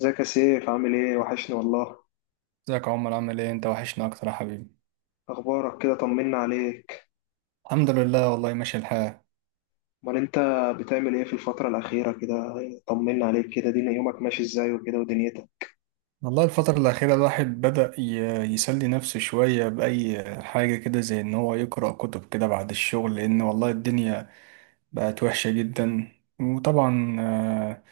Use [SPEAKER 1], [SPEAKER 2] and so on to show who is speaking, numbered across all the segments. [SPEAKER 1] ازيك يا سيف؟ عامل ايه؟ وحشني والله.
[SPEAKER 2] ازيك يا عمر، عامل ايه انت؟ وحشنا اكتر يا حبيبي.
[SPEAKER 1] اخبارك كده؟ طمنا عليك.
[SPEAKER 2] الحمد لله، والله ماشي الحال.
[SPEAKER 1] امال انت بتعمل ايه في الفترة الأخيرة كده؟ طمنا عليك كده، دينا يومك ماشي ازاي وكده ودنيتك.
[SPEAKER 2] والله الفترة الأخيرة الواحد بدأ يسلي نفسه شوية بأي حاجة كده، زي إن هو يقرأ كتب كده بعد الشغل، لأن والله الدنيا بقت وحشة جدا. وطبعا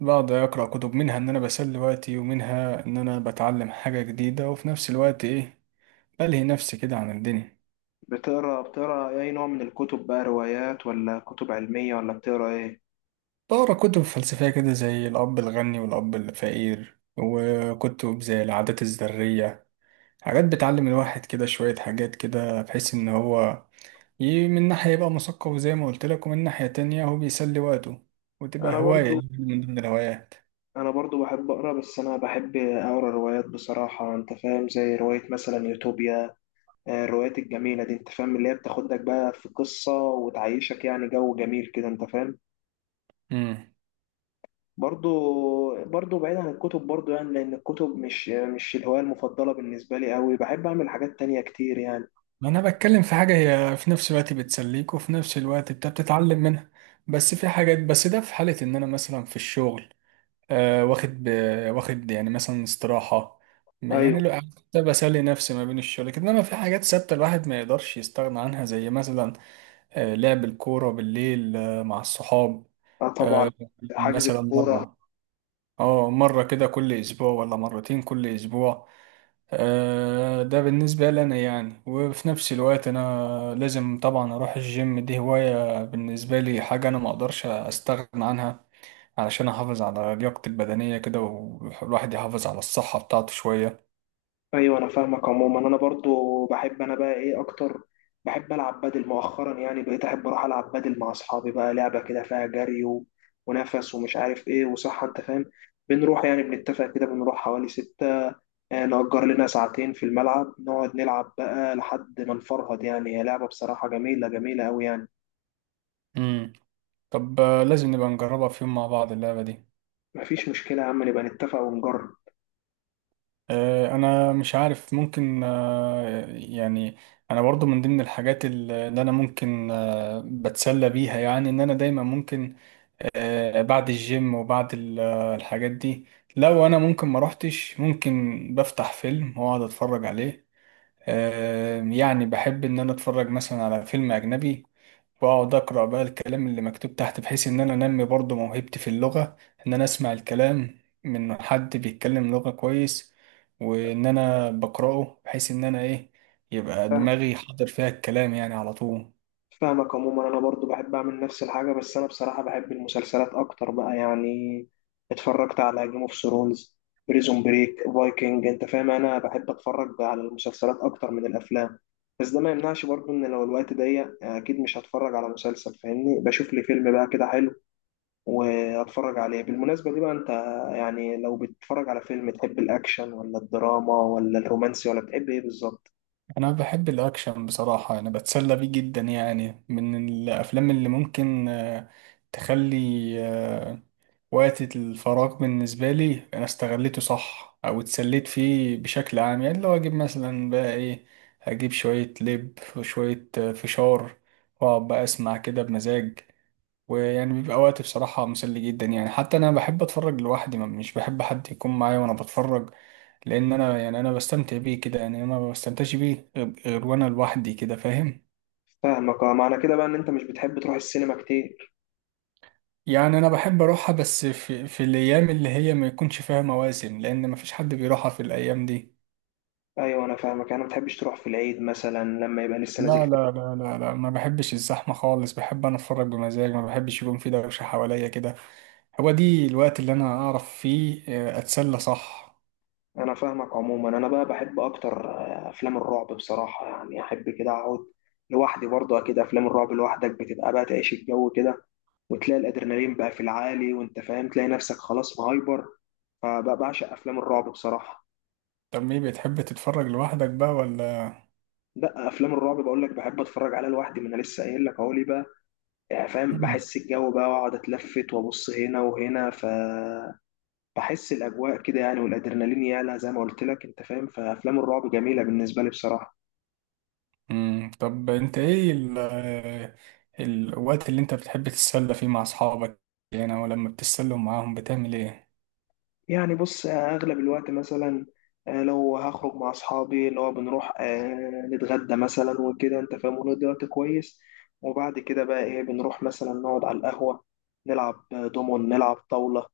[SPEAKER 2] بقعد أقرأ كتب، منها إن أنا بسلي وقتي ومنها إن أنا بتعلم حاجة جديدة، وفي نفس الوقت إيه، بلهي نفسي كده عن الدنيا.
[SPEAKER 1] بتقرا اي نوع من الكتب بقى؟ روايات ولا كتب علمية ولا بتقرا ايه؟
[SPEAKER 2] بقرأ كتب فلسفية كده زي الأب الغني والأب الفقير، وكتب زي العادات الذرية. حاجات بتعلم الواحد كده شوية حاجات، كده بحيث إن هو من ناحية يبقى مثقف زي ما قلت لك، ومن ناحية تانية هو بيسلي وقته، وتبقى
[SPEAKER 1] انا
[SPEAKER 2] هواية
[SPEAKER 1] برضو
[SPEAKER 2] يعني من ضمن الهوايات.
[SPEAKER 1] انا برضو بحب اقرا، بس انا بحب اقرا روايات بصراحة. انت فاهم؟ زي رواية مثلا يوتوبيا. الروايات الجميلة دي انت فاهم، اللي هي بتاخدك بقى في قصة وتعيشك يعني جو جميل كده. انت فاهم؟
[SPEAKER 2] امم.
[SPEAKER 1] برضو بعيد عن الكتب، برضو يعني لأن الكتب مش الهواية المفضلة بالنسبة لي أوي. بحب أعمل حاجات تانية كتير يعني.
[SPEAKER 2] ما أنا بتكلم في حاجة هي في نفس الوقت بتسليك، وفي نفس الوقت أنت بتتعلم منها. بس في حاجات، بس ده في حالة إن أنا مثلا في الشغل آه واخد ب... واخد يعني مثلا استراحة. يعني
[SPEAKER 1] أيوة.
[SPEAKER 2] لو قعدت بسلي نفسي ما بين الشغل كده، إنما في حاجات ثابتة الواحد ما يقدرش يستغنى عنها، زي مثلا لعب الكورة بالليل مع الصحاب.
[SPEAKER 1] آه، طبعا.
[SPEAKER 2] آه،
[SPEAKER 1] حجز
[SPEAKER 2] مثلا
[SPEAKER 1] الكورة.
[SPEAKER 2] مرة كده كل أسبوع، ولا مرتين كل أسبوع. ده بالنسبة لنا يعني. وفي نفس الوقت أنا لازم طبعا أروح الجيم، دي هواية بالنسبة لي، حاجة أنا مقدرش أستغنى عنها علشان أحافظ على لياقتي البدنية كده، والواحد يحافظ على الصحة بتاعته شوية.
[SPEAKER 1] ايوه انا فاهمك. عموما انا برضو بحب، انا بقى ايه اكتر؟ بحب العب بدل مؤخرا، يعني بقيت احب اروح العب بدل مع اصحابي، بقى لعبه كده فيها جري ونفس ومش عارف ايه وصحه. انت فاهم؟ بنروح يعني، بنتفق كده بنروح حوالي 6، نأجر لنا ساعتين في الملعب، نقعد نلعب بقى لحد ما نفرهد. يعني هي لعبه بصراحه جميله جميله قوي يعني.
[SPEAKER 2] مم. طب لازم نبقى نجربها في يوم مع بعض اللعبة دي.
[SPEAKER 1] مفيش مشكله يا عم، نبقى نتفق ونجرب.
[SPEAKER 2] انا مش عارف ممكن يعني، انا برضو من ضمن الحاجات اللي انا ممكن بتسلى بيها، يعني ان انا دايما ممكن بعد الجيم وبعد الحاجات دي. لو انا ممكن ما روحتش، ممكن بفتح فيلم واقعد اتفرج عليه. يعني بحب ان انا اتفرج مثلا على فيلم اجنبي، واقعد اقرا بقى الكلام اللي مكتوب تحت، بحيث ان انا انمي برضو موهبتي في اللغه، ان انا اسمع الكلام من حد بيتكلم لغه كويس، وان انا بقراه بحيث ان انا ايه، يبقى دماغي حاضر فيها الكلام يعني على طول.
[SPEAKER 1] فاهمك. عموما انا برضو بحب اعمل نفس الحاجه، بس انا بصراحه بحب المسلسلات اكتر بقى يعني. اتفرجت على جيم اوف ثرونز، بريزون بريك، فايكنج. انت فاهم؟ انا بحب اتفرج بقى على المسلسلات اكتر من الافلام. بس ده ما يمنعش برضو ان لو الوقت ضيق اكيد مش هتفرج على مسلسل. فاهمني؟ بشوف لي فيلم بقى كده حلو واتفرج عليه. بالمناسبه دي بقى انت، يعني لو بتتفرج على فيلم، تحب الاكشن ولا الدراما ولا الرومانسي ولا بتحب ايه بالظبط؟
[SPEAKER 2] انا بحب الاكشن بصراحه، انا بتسلى بيه جدا، يعني من الافلام اللي ممكن تخلي آه، وقت الفراغ بالنسبة لي أنا استغليته صح، أو اتسليت فيه بشكل عام. يعني لو أجيب مثلا بقى إيه، أجيب شوية لب وشوية فشار، وأقعد بقى أسمع كده بمزاج، ويعني بيبقى وقت بصراحة مسلي جدا. يعني حتى أنا بحب أتفرج لوحدي، ما مش بحب حد يكون معايا وأنا بتفرج، لأن أنا يعني أنا بستمتع بيه كده، يعني أنا ما بستمتعش بيه غير وأنا لوحدي كده، فاهم.
[SPEAKER 1] فاهمك. اه، معنى كده بقى ان انت مش بتحب تروح السينما كتير؟
[SPEAKER 2] يعني انا بحب اروحها، بس في الايام اللي هي ما يكونش فيها مواسم، لان ما فيش حد بيروحها في الايام دي.
[SPEAKER 1] ايوه انا فاهمك. انا ما بتحبش تروح في العيد مثلا لما يبقى لسه
[SPEAKER 2] لا،
[SPEAKER 1] نازل فيلم؟
[SPEAKER 2] لا، لا، لا، لا، ما بحبش الزحمة خالص. بحب أنا أتفرج بمزاج، ما بحبش يكون في دوشة حواليا كده. هو دي الوقت اللي أنا أعرف فيه أتسلى صح.
[SPEAKER 1] انا فاهمك. عموما انا بقى بحب اكتر افلام الرعب بصراحه. يعني احب كده اقعد لوحدي برضه. اكيد افلام الرعب لوحدك بتبقى بقى تعيش الجو كده، وتلاقي الادرينالين بقى في العالي، وانت فاهم تلاقي نفسك خلاص مهايبر. فبقى بعشق افلام الرعب بصراحه.
[SPEAKER 2] طب إيه، بتحب تتفرج لوحدك بقى ولا؟
[SPEAKER 1] لا، افلام الرعب بقول لك بحب اتفرج عليها لوحدي. ما انا لسه قايل لك اهو ليه بقى. يعني فاهم؟
[SPEAKER 2] مم.
[SPEAKER 1] بحس الجو بقى، واقعد اتلفت وابص هنا وهنا. ف بحس الاجواء كده يعني، والادرينالين يعلى زي ما قلت لك. انت فاهم؟ فافلام الرعب جميله بالنسبه لي بصراحه.
[SPEAKER 2] مم. طب أنت إيه الوقت اللي أنت بتحب تتسلى فيه مع أصحابك، يعني أو لما بتتسلوا معاهم بتعمل إيه؟
[SPEAKER 1] يعني بص، اغلب الوقت مثلا، لو هخرج مع اصحابي، اللي هو بنروح نتغدى مثلا وكده. انت فاهم؟ ونقضي وقت كويس، وبعد كده بقى ايه بنروح مثلا نقعد على القهوه، نلعب دومون، نلعب طاوله.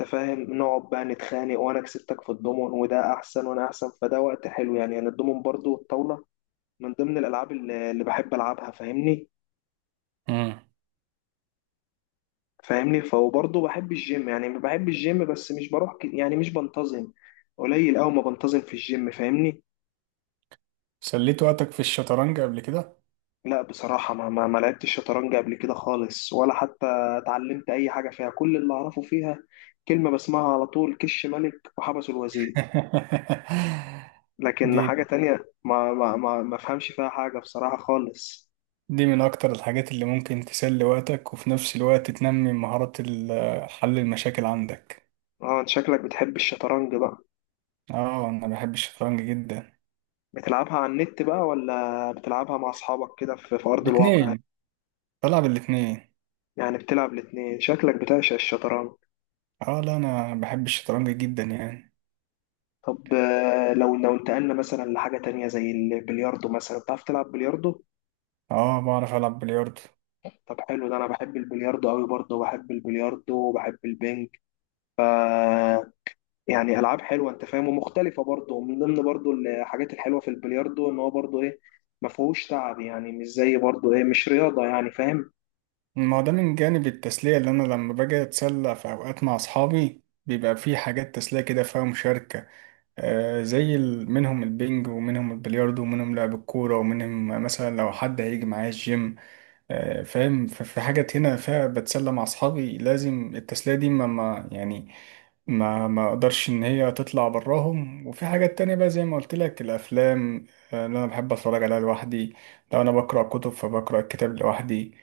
[SPEAKER 1] انت فاهم؟ نقعد بقى نتخانق، وانا كسبتك في الدومون وده احسن وانا احسن. فده وقت حلو يعني. يعني الدومون برضو والطاوله من ضمن الالعاب اللي بحب العبها. فاهمني؟
[SPEAKER 2] مم.
[SPEAKER 1] فاهمني؟ فهو برضه بحب الجيم. يعني بحب الجيم بس مش بروح يعني مش بنتظم. قليل أوي ما بنتظم في الجيم. فاهمني؟
[SPEAKER 2] سليت وقتك في الشطرنج قبل كده؟
[SPEAKER 1] لا بصراحة ما لعبتش شطرنج قبل كده خالص، ولا حتى اتعلمت أي حاجة فيها. كل اللي أعرفه فيها كلمة بسمعها على طول: كش ملك وحبس الوزير. لكن حاجة
[SPEAKER 2] دي
[SPEAKER 1] تانية ما فهمش فيها حاجة بصراحة خالص.
[SPEAKER 2] دي من أكتر الحاجات اللي ممكن تسلي وقتك، وفي نفس الوقت تنمي مهارات حل المشاكل عندك.
[SPEAKER 1] اه، انت شكلك بتحب الشطرنج بقى؟
[SPEAKER 2] اه، أنا بحب الشطرنج جدا.
[SPEAKER 1] بتلعبها على النت بقى، ولا بتلعبها مع أصحابك كده في أرض الواقع؟
[SPEAKER 2] الاتنين. بلعب الاتنين.
[SPEAKER 1] يعني بتلعب الاتنين؟ شكلك بتعشق الشطرنج.
[SPEAKER 2] اه، لا، أنا بحب الشطرنج جدا يعني.
[SPEAKER 1] طب لو انتقلنا مثلا لحاجة تانية زي البلياردو مثلا، بتعرف تلعب بلياردو؟
[SPEAKER 2] اه، بعرف ألعب بلياردو.
[SPEAKER 1] طب حلو. ده أنا بحب البلياردو أوي برضه، وبحب البلياردو وبحب البنج. يعني ألعاب حلوة أنت فاهم، ومختلفة برضه. ومن ضمن برضه الحاجات الحلوة في البلياردو إن هو برضه إيه، ما فيهوش تعب، يعني مش زي برضه إيه، مش رياضة يعني. فاهم؟
[SPEAKER 2] ما هو ده من جانب التسلية، اللي أنا لما باجي أتسلى في أوقات مع أصحابي بيبقى في حاجات تسلية كده فيها مشاركة. زي منهم البنج، ومنهم البلياردو، ومنهم لعب الكورة، ومنهم مثلا لو حد هيجي معايا الجيم. فاهم. في حاجات هنا فيها بتسلى مع اصحابي لازم التسلية دي ما يعني ما اقدرش ان هي تطلع براهم. وفي حاجات تانية بقى، زي ما قلت لك، الافلام اللي انا بحب اتفرج عليها لوحدي. لو انا بقرا كتب فبقرا الكتاب لوحدي.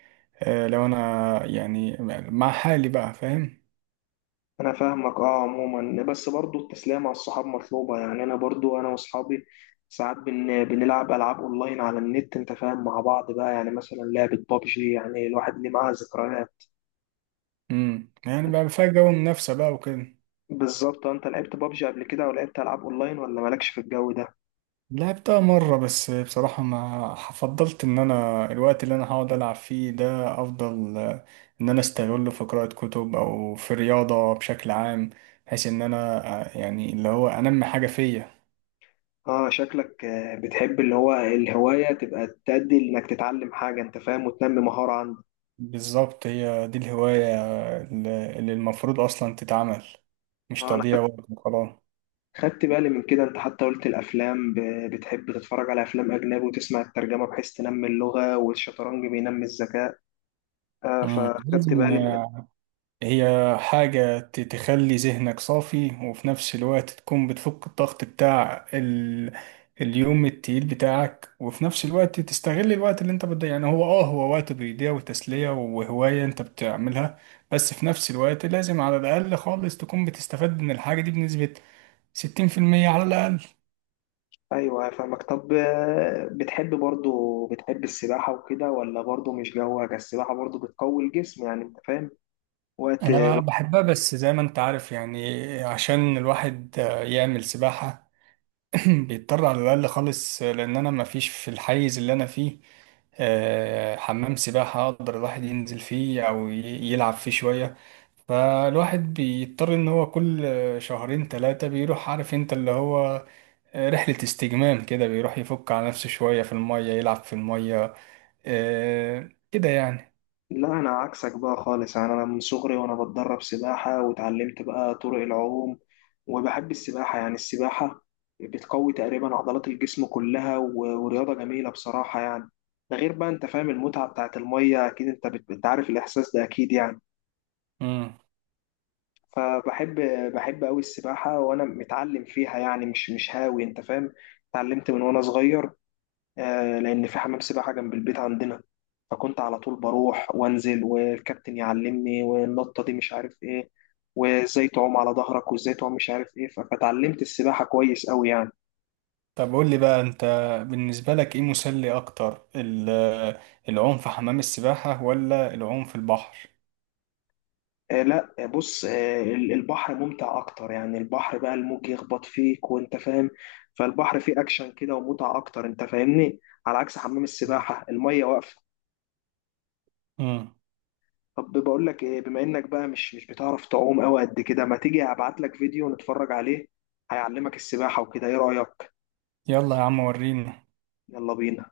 [SPEAKER 2] لو انا يعني مع حالي بقى، فاهم.
[SPEAKER 1] انا فاهمك. اه، عموما بس برضو التسلية مع الصحاب مطلوبة يعني. انا برضو انا واصحابي ساعات بنلعب العاب اونلاين على النت، انت فاهم، مع بعض بقى. يعني مثلا لعبة بابجي، يعني الواحد ليه معاها ذكريات.
[SPEAKER 2] يعني بقى فيها جو منافسة بقى وكده.
[SPEAKER 1] بالظبط. انت لعبت بابجي قبل كده، او لعبت العاب اونلاين، ولا مالكش في الجو ده؟
[SPEAKER 2] لعبتها مرة، بس بصراحة ما فضلت. إن أنا الوقت اللي أنا هقعد ألعب فيه ده، أفضل إن أنا أستغله في قراءة كتب أو في رياضة بشكل عام، بحيث إن أنا يعني اللي هو أنمي حاجة فيا.
[SPEAKER 1] اه، شكلك بتحب اللي هو الهواية تبقى تأدي انك تتعلم حاجة، انت فاهم، وتنمي مهارة عندك.
[SPEAKER 2] بالظبط، هي دي الهواية اللي المفروض أصلا تتعمل، مش
[SPEAKER 1] اه انا
[SPEAKER 2] تضييع وقت وخلاص.
[SPEAKER 1] خدت بالي من كده. انت حتى قلت الافلام بتحب تتفرج على افلام اجنبي وتسمع الترجمه بحيث تنمي اللغه، والشطرنج بينمي الذكاء.
[SPEAKER 2] مم. لازم،
[SPEAKER 1] فخدت بالي من.
[SPEAKER 2] هي حاجة تخلي ذهنك صافي، وفي نفس الوقت تكون بتفك الضغط بتاع اليوم التقيل بتاعك، وفي نفس الوقت تستغل الوقت اللي انت بتضيع. يعني هو وقت بيضيع، وتسلية وهواية انت بتعملها. بس في نفس الوقت لازم على الأقل خالص تكون بتستفاد من الحاجة دي بنسبة 60% على الأقل.
[SPEAKER 1] ايوه فاهمك. طب بتحب برضو، بتحب السباحه وكده، ولا برضو مش جوك؟ السباحه برضو بتقوي الجسم يعني. انت فاهم؟ وقت.
[SPEAKER 2] أنا بحبها، بس زي ما أنت عارف، يعني عشان الواحد يعمل سباحة بيضطر على الأقل خالص، لأن أنا مفيش في الحيز اللي أنا فيه حمام سباحة أقدر الواحد ينزل فيه أو يلعب فيه شوية. فالواحد بيضطر إن هو كل شهرين تلاتة بيروح، عارف أنت، اللي هو رحلة استجمام كده، بيروح يفك على نفسه شوية في المية، يلعب في المية كده يعني.
[SPEAKER 1] لا، انا عكسك بقى خالص. يعني انا من صغري وانا بتدرب سباحه، واتعلمت بقى طرق العوم. وبحب السباحه. يعني السباحه بتقوي تقريبا عضلات الجسم كلها، ورياضه جميله بصراحه يعني. ده غير بقى انت فاهم المتعه بتاعت الميه. اكيد انت انت عارف الاحساس ده اكيد يعني.
[SPEAKER 2] مم.
[SPEAKER 1] فبحب بحب قوي السباحه. وانا متعلم فيها يعني، مش هاوي. انت فاهم؟ اتعلمت من وانا صغير، لأن في حمام سباحة جنب البيت عندنا. فكنت على طول بروح وانزل، والكابتن يعلمني والنطة دي مش عارف ايه، وازاي تعوم على ظهرك، وازاي تعوم مش عارف ايه. فتعلمت السباحة كويس قوي يعني.
[SPEAKER 2] طب قول لي بقى أنت، بالنسبة لك إيه مسلي أكتر، العوم في حمام السباحة ولا العوم في البحر؟
[SPEAKER 1] لا، بص، البحر ممتع اكتر. يعني البحر بقى الموج يخبط فيك، وانت فاهم. فالبحر فيه اكشن كده ومتعة اكتر. انت فاهمني؟ على عكس حمام السباحة المية واقفة.
[SPEAKER 2] مم.
[SPEAKER 1] طب بقول لك ايه، بما انك بقى مش بتعرف تعوم قوي قد كده، ما تيجي ابعت لك فيديو نتفرج عليه، هيعلمك السباحة وكده، ايه رأيك؟
[SPEAKER 2] يلا يا عم وريني.
[SPEAKER 1] يلا بينا.